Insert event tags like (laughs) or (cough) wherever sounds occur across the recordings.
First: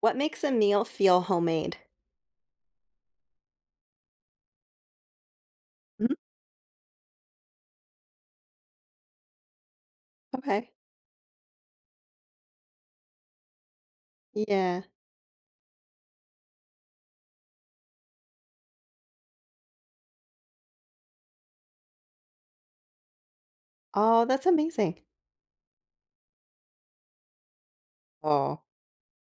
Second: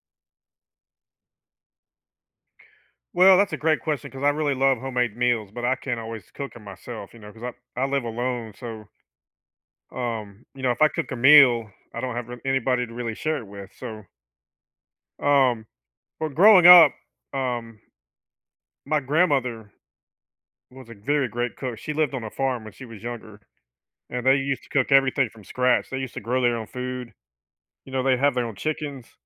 What makes a meal feel homemade? Well, that's a great question because I really love homemade meals, but I can't Mhm. always cook them myself, you know, because I live alone. So, you know, Okay. if I cook a meal, I don't have anybody to really share it with. So, Yeah. um, but growing up, um, my grandmother was a very great cook. She lived on a farm when she was younger, Oh, and they that's used to cook amazing. everything from scratch. They used to grow their own food. You know, they have their own Oh. chickens.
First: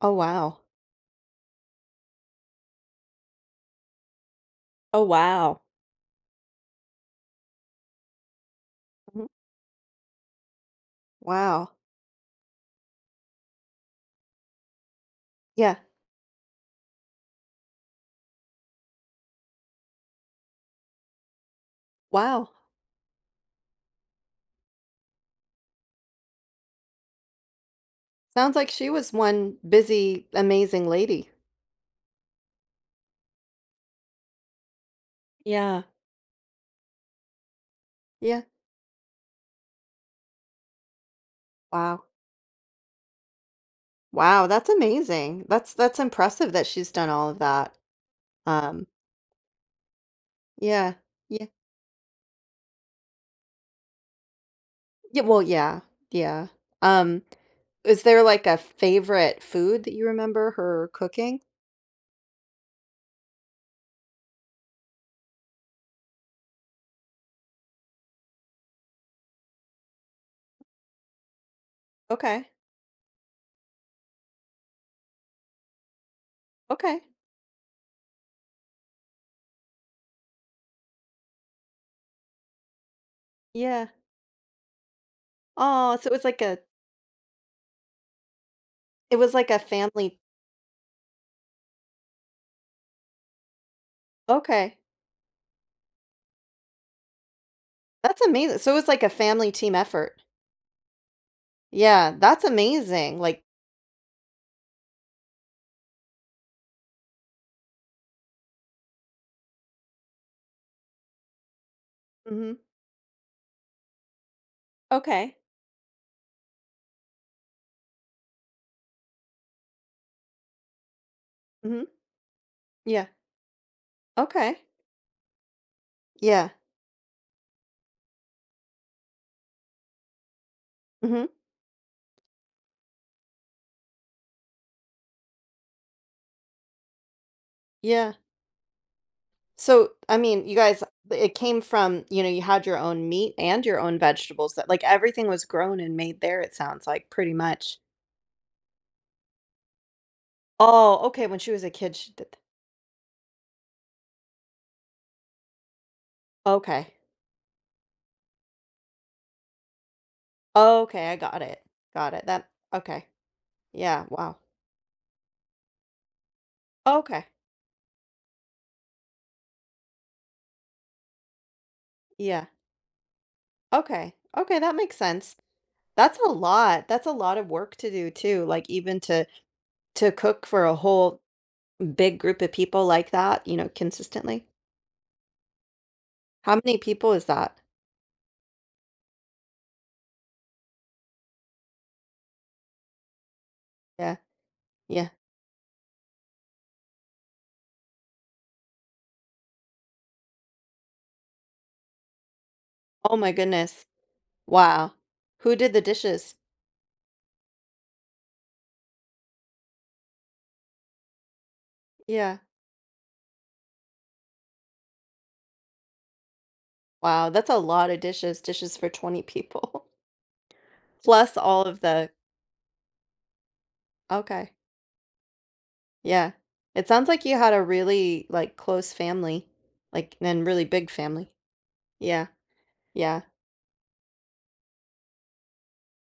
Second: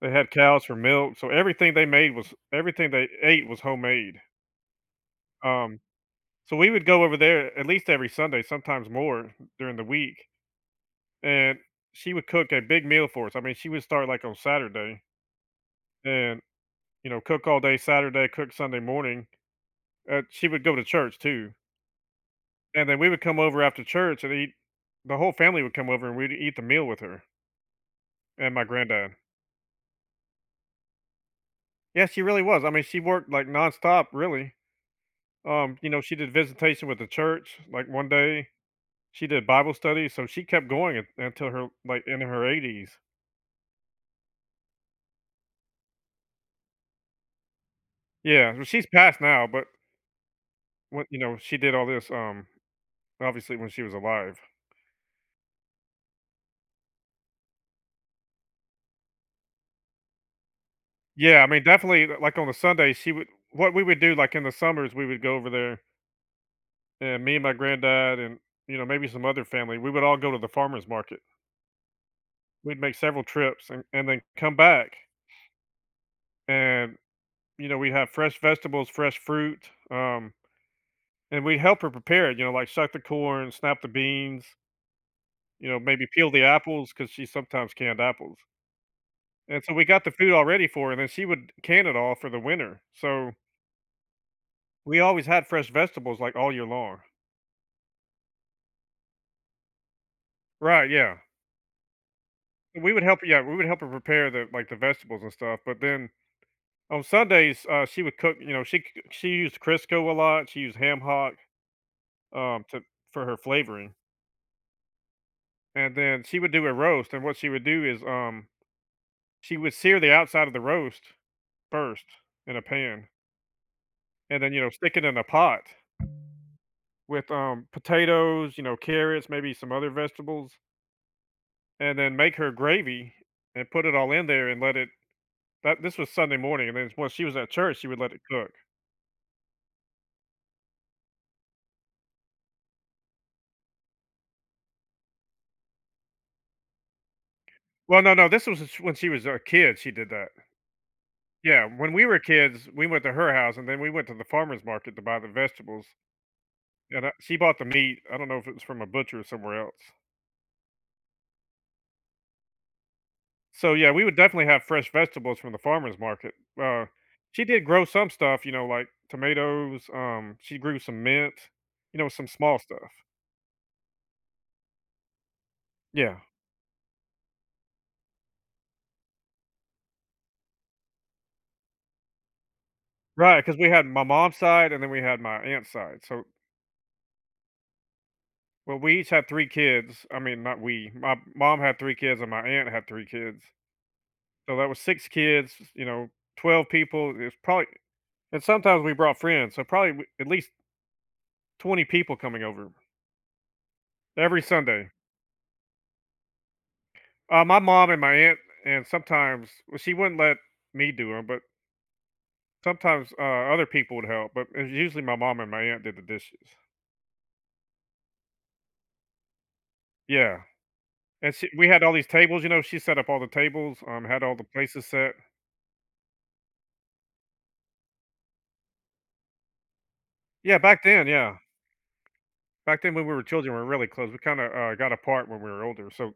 They Oh, had wow. cows for milk, so everything they ate was homemade. Oh, wow. Um, So we would go over there at least every Sunday, sometimes Mhm. more during the week, and Wow. she would cook a big meal for us. I mean, she would start like on Saturday Yeah. and, you know, cook all day Saturday, cook Sunday morning. She would go to church too. Wow. And then we would come over after church and eat. The whole family would come over and we'd eat the meal with her and Sounds my like she was granddad. one busy, amazing lady. Yeah, she really was. I mean, she worked like nonstop, really. Yeah. You know, she did visitation with the church like one Yeah. day. She did Bible study, so she kept until her like Wow. in her 80s. Wow, that's amazing. That's impressive that she's done all of that. Yeah, well, she's Um, passed now, but yeah. when you know, Yeah. she did all this, obviously when she was alive. Yeah, well, yeah. Yeah. Um, is there like a favorite food that you remember her cooking? Yeah, I mean, definitely, like, on the Sunday, she would what we would do, like, in the summers, we would go over there, and me and my granddad and, you know, maybe some other family, we would all go to the farmer's market. Okay. We'd make several trips and then come back, and, Okay. you know, we'd have fresh vegetables, fresh fruit, um, and we'd help her prepare it, you know, like, suck the corn, snap the Yeah. beans, you know, Oh, maybe so peel the apples because she sometimes canned apples. it was like a And so we got the family food all ready for her, and then she would can it all for the winter. So okay, we always had fresh vegetables like all year long. that's amazing. So it was like a family team effort. Right, yeah. Yeah, that's We would amazing, help yeah, like. we would help her prepare the like the vegetables and stuff. But then on Sundays, she would cook, you know, she used Crisco a lot, she used ham hock Mhm. To for her flavoring. Okay. And then she would do a roast, and what she would do is she would sear the outside of the roast Mhm. first in a Yeah. pan, and then Okay. you know, stick it in a pot Yeah. with potatoes, you know, carrots, maybe some other vegetables Mhm. and then make her gravy and put it all in there and let it that this was Sunday morning, and then when she was at church she would let Yeah. it cook. So, I mean, you guys it came from, you know, you had your own meat and your own vegetables that, like, everything was grown and made there, it sounds like, pretty much. Well, no, no, this was when she was a kid she did that. Oh, okay, when she Yeah, was a when kid, we she were did tha kids, we went to her house and then we went to the farmer's market to buy the vegetables Okay. and she bought the meat. I don't know if it was from a butcher or somewhere else. Okay, I got it. Got it. That, okay. So yeah, we Yeah, would wow. definitely have fresh vegetables from the farmer's market. Uh Okay. she did grow some stuff, you know, like tomatoes, she grew some mint, you know, some Yeah. small stuff. Okay. Okay, that makes sense. Yeah. That's a lot. That's a lot of work to do too. Like, even to cook for a whole big group of people like Right, that, you because we know, had my mom's consistently. side and then we had my aunt's side, so How many people is that? well, we each had 3 kids. I mean, not we, my mom had 3 kids and my aunt had 3 kids. Yeah. So that was 6 Yeah. kids, you know, 12 people. It's probably and sometimes we brought friends, so probably w at least 20 people coming over Oh my goodness. every Sunday. Wow. Who did the dishes? My mom and my aunt and sometimes well, she wouldn't let me do them, but Yeah. sometimes, other people would help, but it was usually my mom and my aunt did the dishes. Wow, that's a lot of dishes. Dishes for 20 people. Yeah. (laughs) And Plus she all we of had all these the. tables, you know, she set up all the tables, had all the Okay. places set. Yeah. It sounds like you had a really, like, close family, like, and really big family. Yeah. Yeah. Back then when we Yeah. were children, we were really close. We kinda, got apart when we were older, so,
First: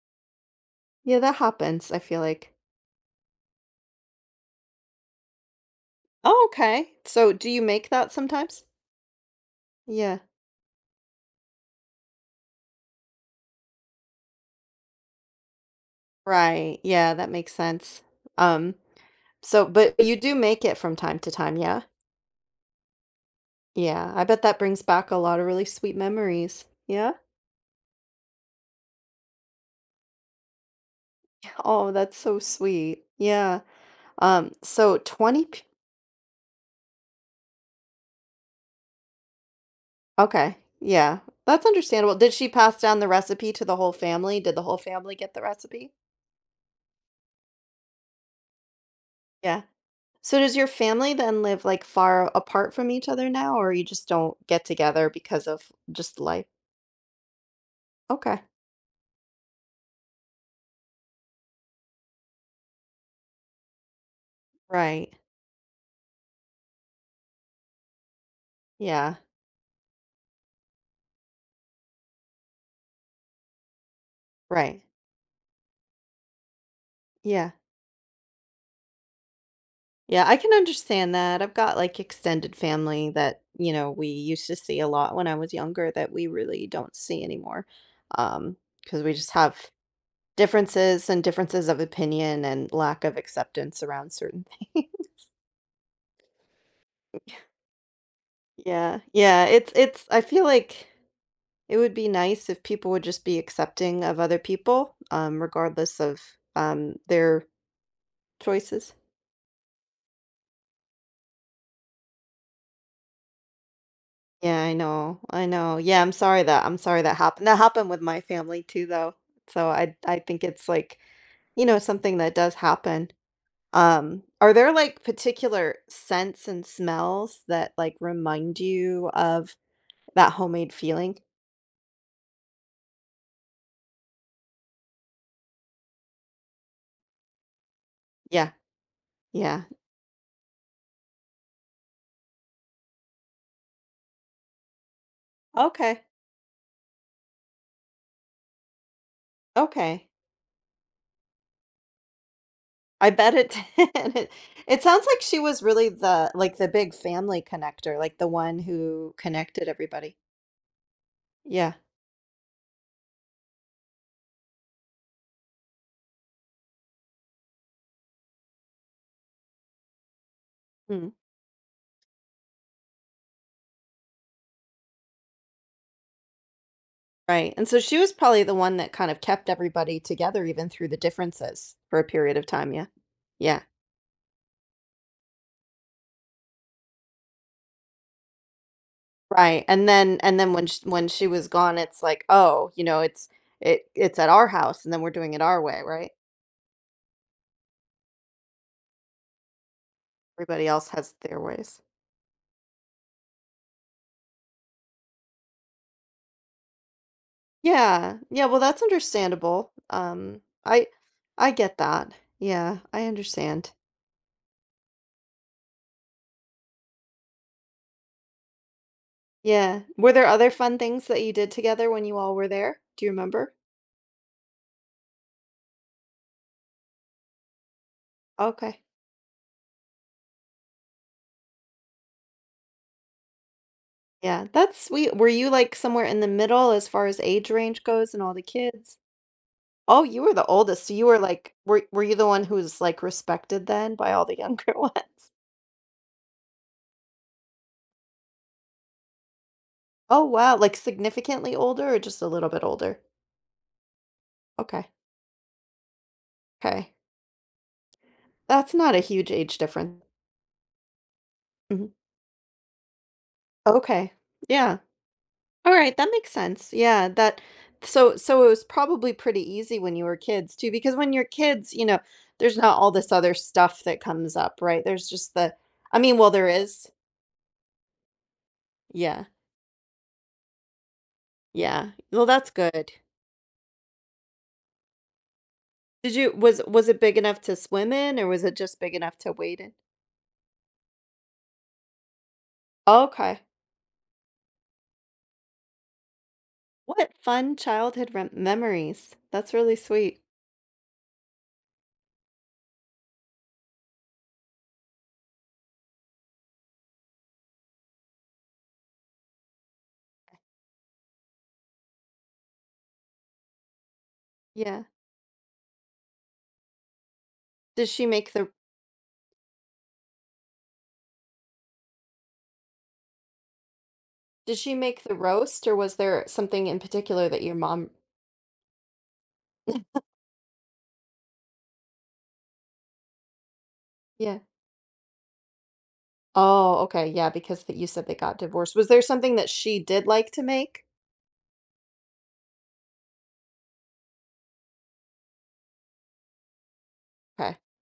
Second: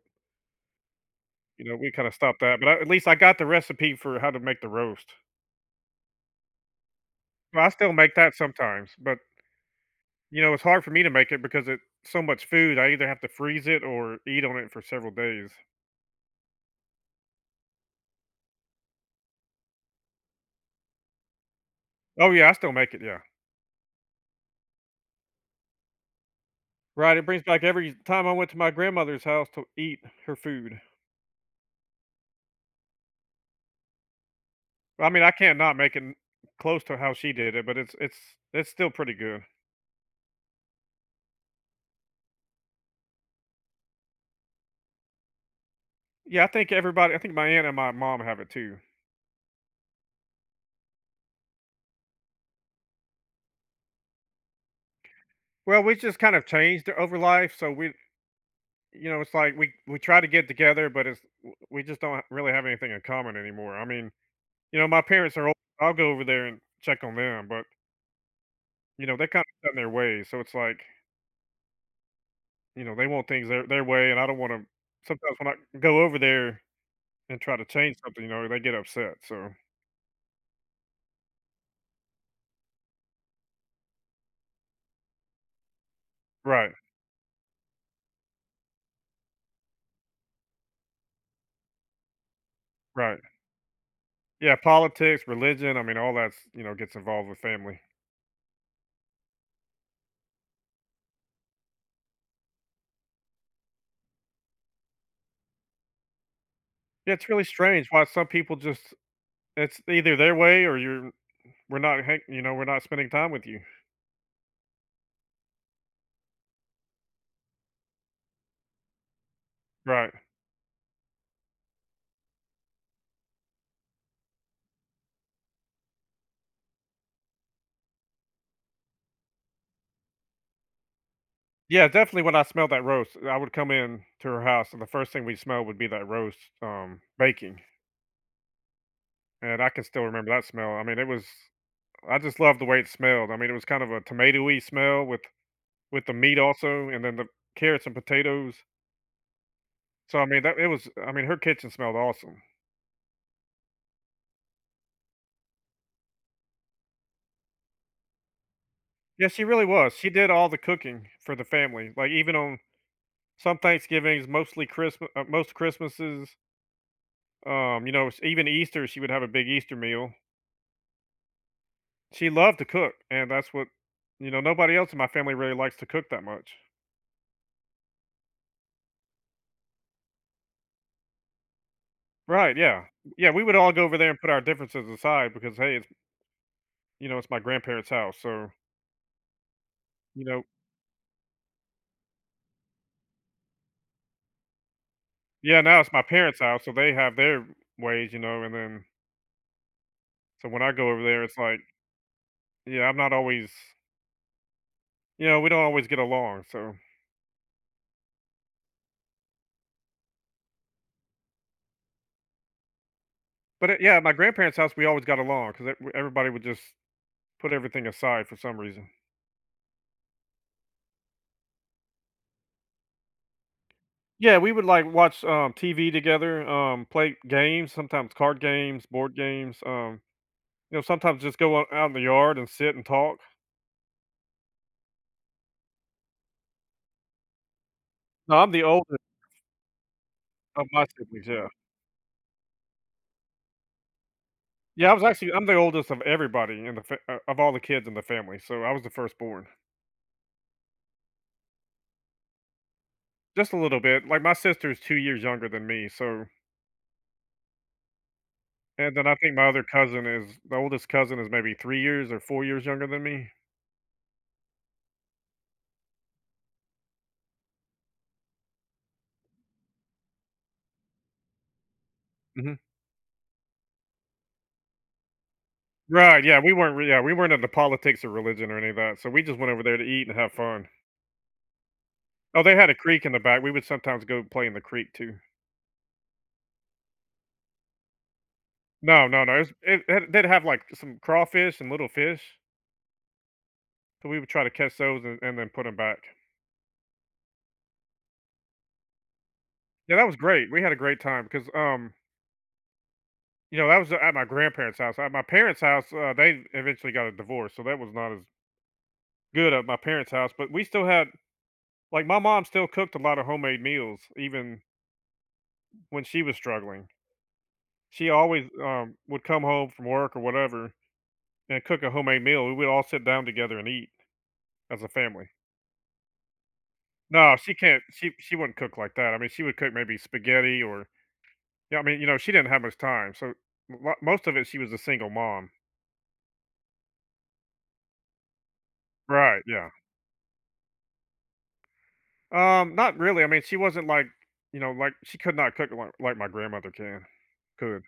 Yeah, that you know, we happens, I kinda feel stopped like. that, but I at least I got the recipe for how to make the roast. Oh, okay. So do you Well, I make still that make that sometimes? sometimes, but, Yeah. you know, it's hard for me to make it because it's so much food, I either have to freeze it or eat on it for several days. Right. Yeah, that makes sense. Um, so, but you do make it from time to time, yeah? Oh, yeah, I still make it, yeah. Yeah. I bet that brings back a lot of really sweet memories. Yeah? Right, it brings back every time I went to my grandmother's house to eat her food. Oh, that's so sweet. Yeah. So I mean, I 20 can't . not make it close to how she did it, but it's still pretty good. Okay. Yeah. That's understandable. Did she pass down the recipe to the whole family? Did the whole family get the recipe? Yeah, I think everybody I think my aunt and my mom have it too. Yeah. So does your family then live, like, far apart from each other now, or you just don't get together because of Well, we just just kind of life? changed it over life, so we Okay. you know, it's like we try to get together, but it's we just don't really have anything in common anymore. I mean, you know, my Right. parents are old, I'll go over there and check on them, but, you know, Yeah. they're kinda set in their ways, so it's like, you know, they want things their way, and I don't wanna Right. sometimes when I go over there and Yeah. try to change something, you know, they get upset, so Yeah, I can understand that. I've got, like, extended family that, you know, we used to see a lot when I was younger that we really Right, don't see anymore. Um, because we just have differences, and differences of opinion and lack of right. acceptance around certain Yeah, (laughs) things. politics, religion, I mean, all that's, you know, gets involved with family. Yeah. Yeah, it's, I feel like it would be nice if people would just be accepting of other people, regardless of Yeah, it's really their strange why some people choices. just it's either their way or you're we're not hang you know, we're not spending time with you. Yeah, I know, I know. Yeah, I'm sorry that, happened. That happened with my family too, though. So I Right. I think it's like, you know, something that does happen. Are there, like, particular scents and smells that, like, remind you of that homemade feeling? Yeah, definitely when I smelled that roast, I would come in to her house and the first thing we'd smell would be that roast, baking. Yeah, And yeah. I can still remember that smell. I just loved the way it smelled. I mean, it was kind of a tomatoey smell with Okay, the meat also and then the carrots and potatoes. okay. So I mean, that it was I mean, her kitchen smelled awesome. I bet it did. (laughs) It, it sounds like she was really the big family connector, like the one who Yeah, she really connected was. She everybody. did all the cooking for the Yeah. family. Like even on some Thanksgivings, mostly Christmas, most Christmases, you know, even Easter, she would have a big Easter meal. Hmm. She loved to cook, and that's what, you know, nobody else in my family really likes to cook that much. Right, and so she was probably the one that kind of kept everybody together even through the differences for a period of Right? time, Yeah, yeah. yeah. We would Yeah, all go over there and put our differences aside because hey, it's you know, it's my grandparents' house, so right, and then you and know, then when she was gone, it's like, "Oh, you know, it's at our house, and then we're doing it yeah. our Now way," it's my right? parents' house, so they have their ways, you know, and then so when Everybody I go else over has there, it's their like, ways. yeah, I'm not always, you know, we don't always get along, so. Yeah, yeah, well, that's understandable, I get that. Yeah, I But, understand. Yeah, at my grandparents' house, we always got along because everybody would just put everything aside for some reason. Yeah. Were there other fun things that you did together when you all were there? Do you remember? Yeah, we would, like, watch, TV together, play games, sometimes card Okay. games, board games, you know, sometimes just go o out in the yard and sit and talk. Yeah, that's sweet. Were you, like, somewhere in the middle as far as age range goes and all No, the I'm the oldest kids? Oh, you were the of my oldest, so you were, siblings, yeah. like, were you the one who was, like, respected then by all the younger (laughs) Yeah, I was actually ones? I'm the oldest of everybody in the fa of all the kids in the family, so I was the firstborn. Oh, wow, like, significantly older or just a little bit older? Just a little bit, like, my sister's Okay, 2 years younger than me, so okay, that's not and a then I huge think my age other difference. cousin is the oldest cousin is maybe 3 Mhm. years or 4 years younger than me. Okay. Yeah. Alright, that makes sense. Yeah, that so so it was probably pretty easy when you were kids too, because when you're kids, you know, Mhm. there's not all this other stuff that comes up, right? There's just the. I mean, Right, well, yeah, there we weren't re is. yeah, we weren't into politics or religion or any of that, so we Yeah. just went over there to eat and have fun. Yeah. Well, Oh, that's they had a good. creek in the back, we would sometimes go play in the creek too. Did you was it big enough to swim in, or was it just big No, enough no, to no, wade in? It they'd have, like, some crawfish and little fish, Okay. so we would try to catch those and then put them back. What fun childhood rem memories. That's really Yeah, that was sweet. great, we had a great time because, um, you know, that was at my grandparents' house. At my parents' house, they eventually got a divorce, so that was not as good at my parents' house, but we still had my mom still cooked a lot of homemade meals even Yeah. when she was struggling. Did she She make always the would come home from work or whatever and cook a homemade meal. We would all sit down together and eat did she as a make the family. roast, or was there something in particular No, that she your can't. mom. She wouldn't cook like that. I mean, she would cook maybe spaghetti or yeah. I mean, you know, she didn't have much time, so most of Yeah. it she was a single mom. Oh, okay, yeah, because that, you said they got divorced. Was there something Right. that Yeah. she did like to make? Not really. I mean, she wasn't like you know like she could not cook like my grandmother can Okay, could.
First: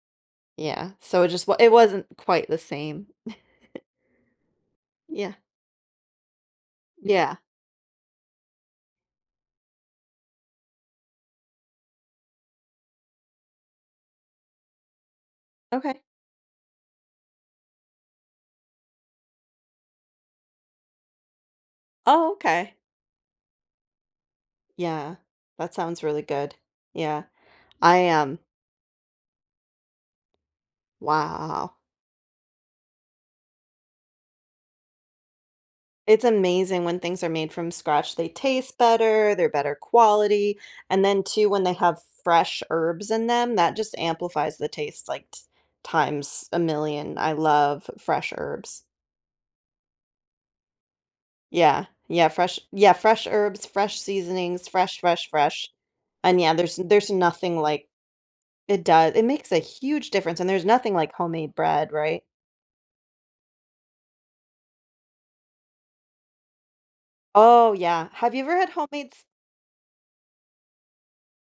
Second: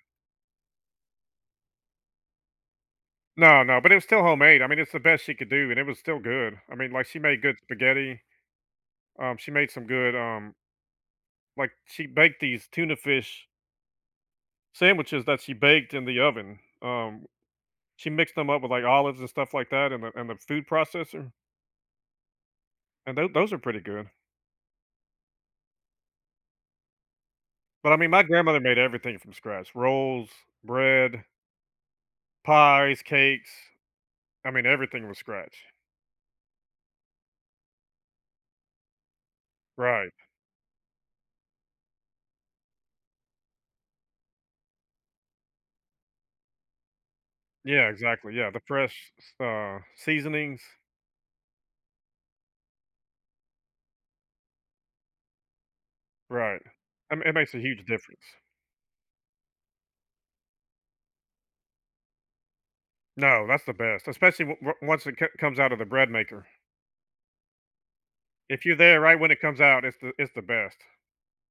yeah, so it just wa it wasn't quite the same. No, no, but it was still homemade. I mean, it's the best she Yeah, could do, and it was still good. I mean, like she yeah, made good spaghetti. She made some good like she baked these tuna fish sandwiches that she baked okay. in the oven. She mixed them up with like olives and stuff like that in the food processor, Oh, okay. and those are pretty good. Yeah, that sounds really good. Yeah, But I I, mean, my um grandmother made everything from scratch: rolls, bread, wow. pies, cakes. I mean, everything was scratch. It's amazing when things are made from scratch. They taste better, they're better Right. quality, and then too, when they have fresh herbs in them, that just amplifies the taste, like, t times a million. I Yeah. love fresh Exactly. Yeah. The herbs. fresh seasonings. Yeah, yeah, fresh, yeah, fresh herbs, fresh seasonings, fresh, fresh, fresh. And yeah, Right. there's I mean, it makes a nothing huge like. difference. It does. It makes a huge difference, and there's nothing like homemade bread, right? No, that's the best, especially once it comes out of the bread maker. Oh, yeah. Have you ever If had you're there homemade right s when it comes out, it's the best.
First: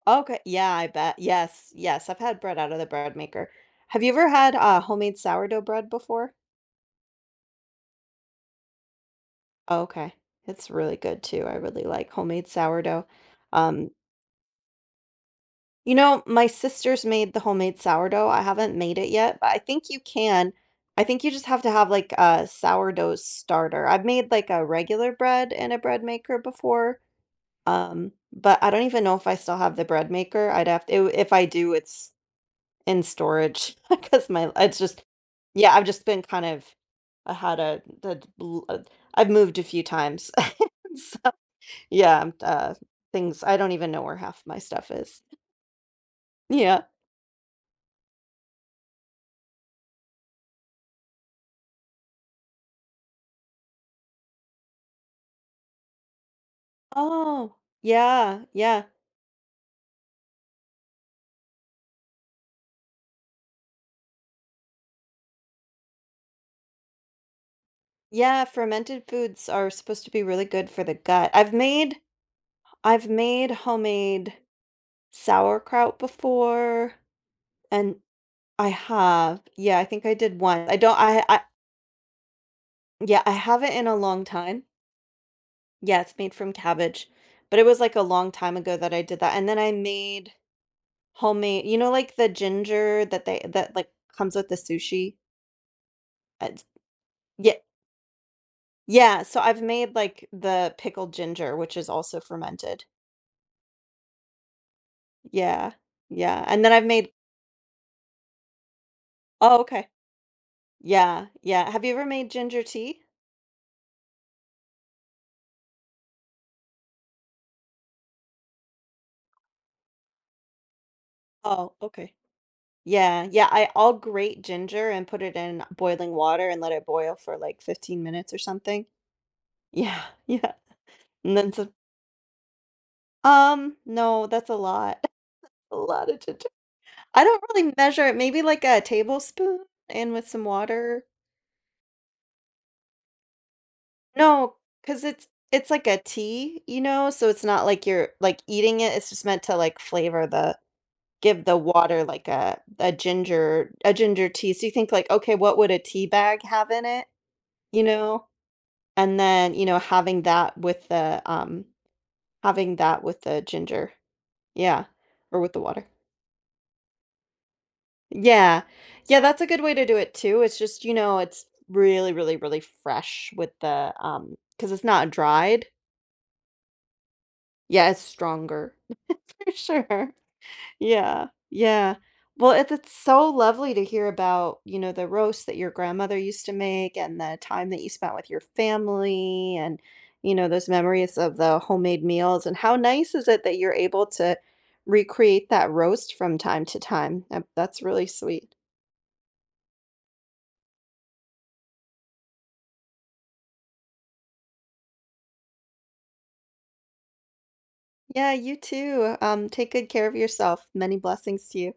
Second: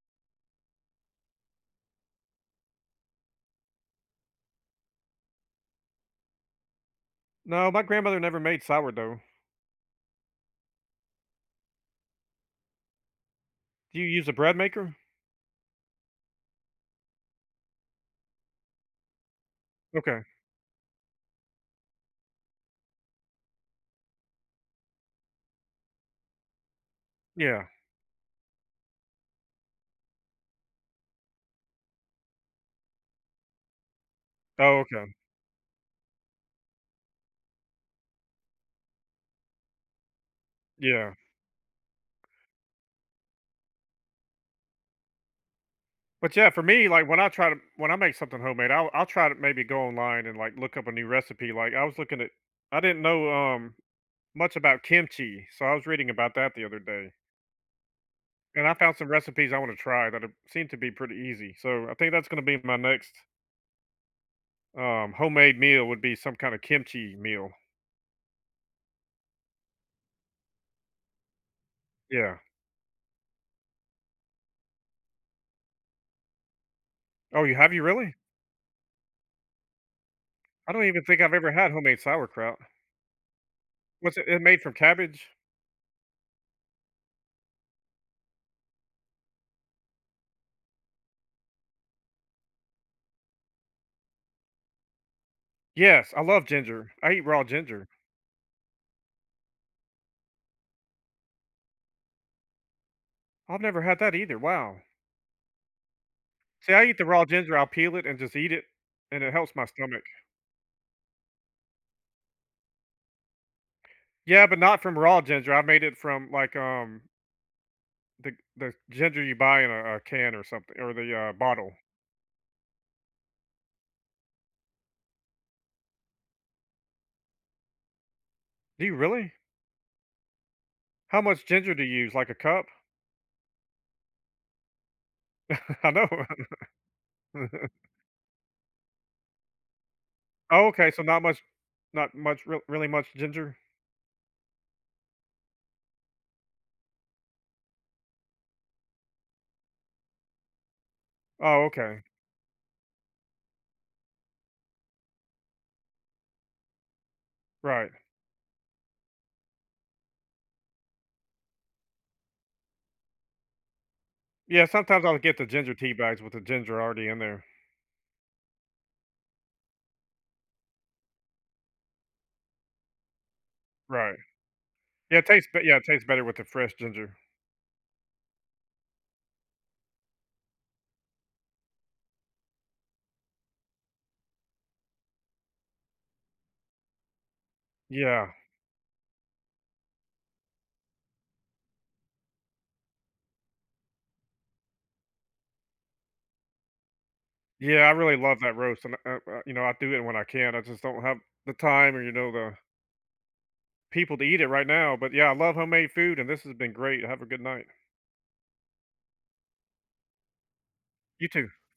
Okay, yeah, I bet. Yes, yes, I've had bread out of the bread maker. Have you ever had, homemade sourdough bread before? No, my grandmother never made sourdough. Okay. It's really good too. I really like homemade sourdough. Um Do you use a bread maker? You know, my sister's made the homemade sourdough. I haven't made it yet, but I think you Okay. can. I think you just have to have, like, a sourdough starter. I've made, like, a regular bread in a bread maker before, Yeah. But I don't even know if I still have the bread maker. I'd have to, if I do, it's in storage (laughs) because my, it's Oh, just, okay. yeah, I've just been kind of, I had a, the, I've moved a few times. (laughs) Yeah. So, yeah, things, I don't even know where half my stuff is. But yeah, (laughs) for Yeah. me, like when I try to when I make something homemade, I'll try to maybe go online and like look up a new recipe. Like I was looking at I didn't know much about kimchi, so I was reading about that the other day. Oh, yeah, And I yeah. found some recipes I want to try seem to be pretty easy. So I think that's going to be my next homemade meal would be some kind of kimchi meal. Yeah, fermented foods are supposed to be really good for the gut. I've made, Yeah. I've made homemade sauerkraut before, Oh, you and really? I have. Yeah, I think I did once. I I don't don't. even think I've I ever had homemade sauerkraut. Yeah, I haven't in a What's long it made time. from cabbage? Yeah, it's made from cabbage, but it was like a long time ago that I did that. And then I made homemade, you know, like the ginger that comes with the sushi. Yes, I love Uh, ginger. I eat raw Yeah, ginger. yeah, so I've made, like, the pickled ginger, which is also fermented. I've never had that either. Wow. Yeah, yeah, and then See, I I've eat the made. raw ginger. I'll peel it and just eat it, and it helps Oh, my okay. stomach. Yeah, yeah. Have you ever made ginger tea? Yeah, but not from raw ginger. I made it from like the the ginger you buy in a can or something, or the bottle. Oh, okay. Yeah, yeah, I all grate ginger and put it in boiling water and let it boil for, like, 15 minutes or Do something. you really? Yeah, (laughs) yeah, How and much then some. ginger do you use? Like a cup? No, that's a lot. (laughs) A (laughs) I know. lot of ginger. I don't really (laughs) measure it, maybe like a tablespoon and with some Oh, okay. So water. not much, really much ginger. No, cause it's like a tea, you know, so it's not like you're, like, eating it, it's just meant to, like, flavor the give the Oh, okay. water like a ginger tea, so you think like, "Okay, what would a tea bag have in it?" You Right. know? And then, you know, having that with the ginger. Yeah. Yeah, Sometimes I'll get or the with the ginger water. tea bags with the ginger already in there. Yeah. Yeah, that's a good way to do it too, it's just, you know, it's really, really, really fresh with Right. Because it's not Yeah, it tastes bet dried. yeah, it tastes better with the fresh ginger. Yeah, it's stronger. (laughs) For sure. Yeah. Yeah. Well, it's so lovely to hear about, you know, the roast that your grandmother used to make and the time that you spent with Yeah. your family and, you know, those memories of the homemade meals. And how nice is it that you're able to recreate that roast from time to time? Yeah, That's I really really love sweet. that roast, and, you know, I do it when I can, I just don't have the time or, you know, the people to eat it right now, but, yeah, I love homemade food, and this has been great, have a good night. Yeah, you too. Take good care of yourself. Many You blessings too. to you.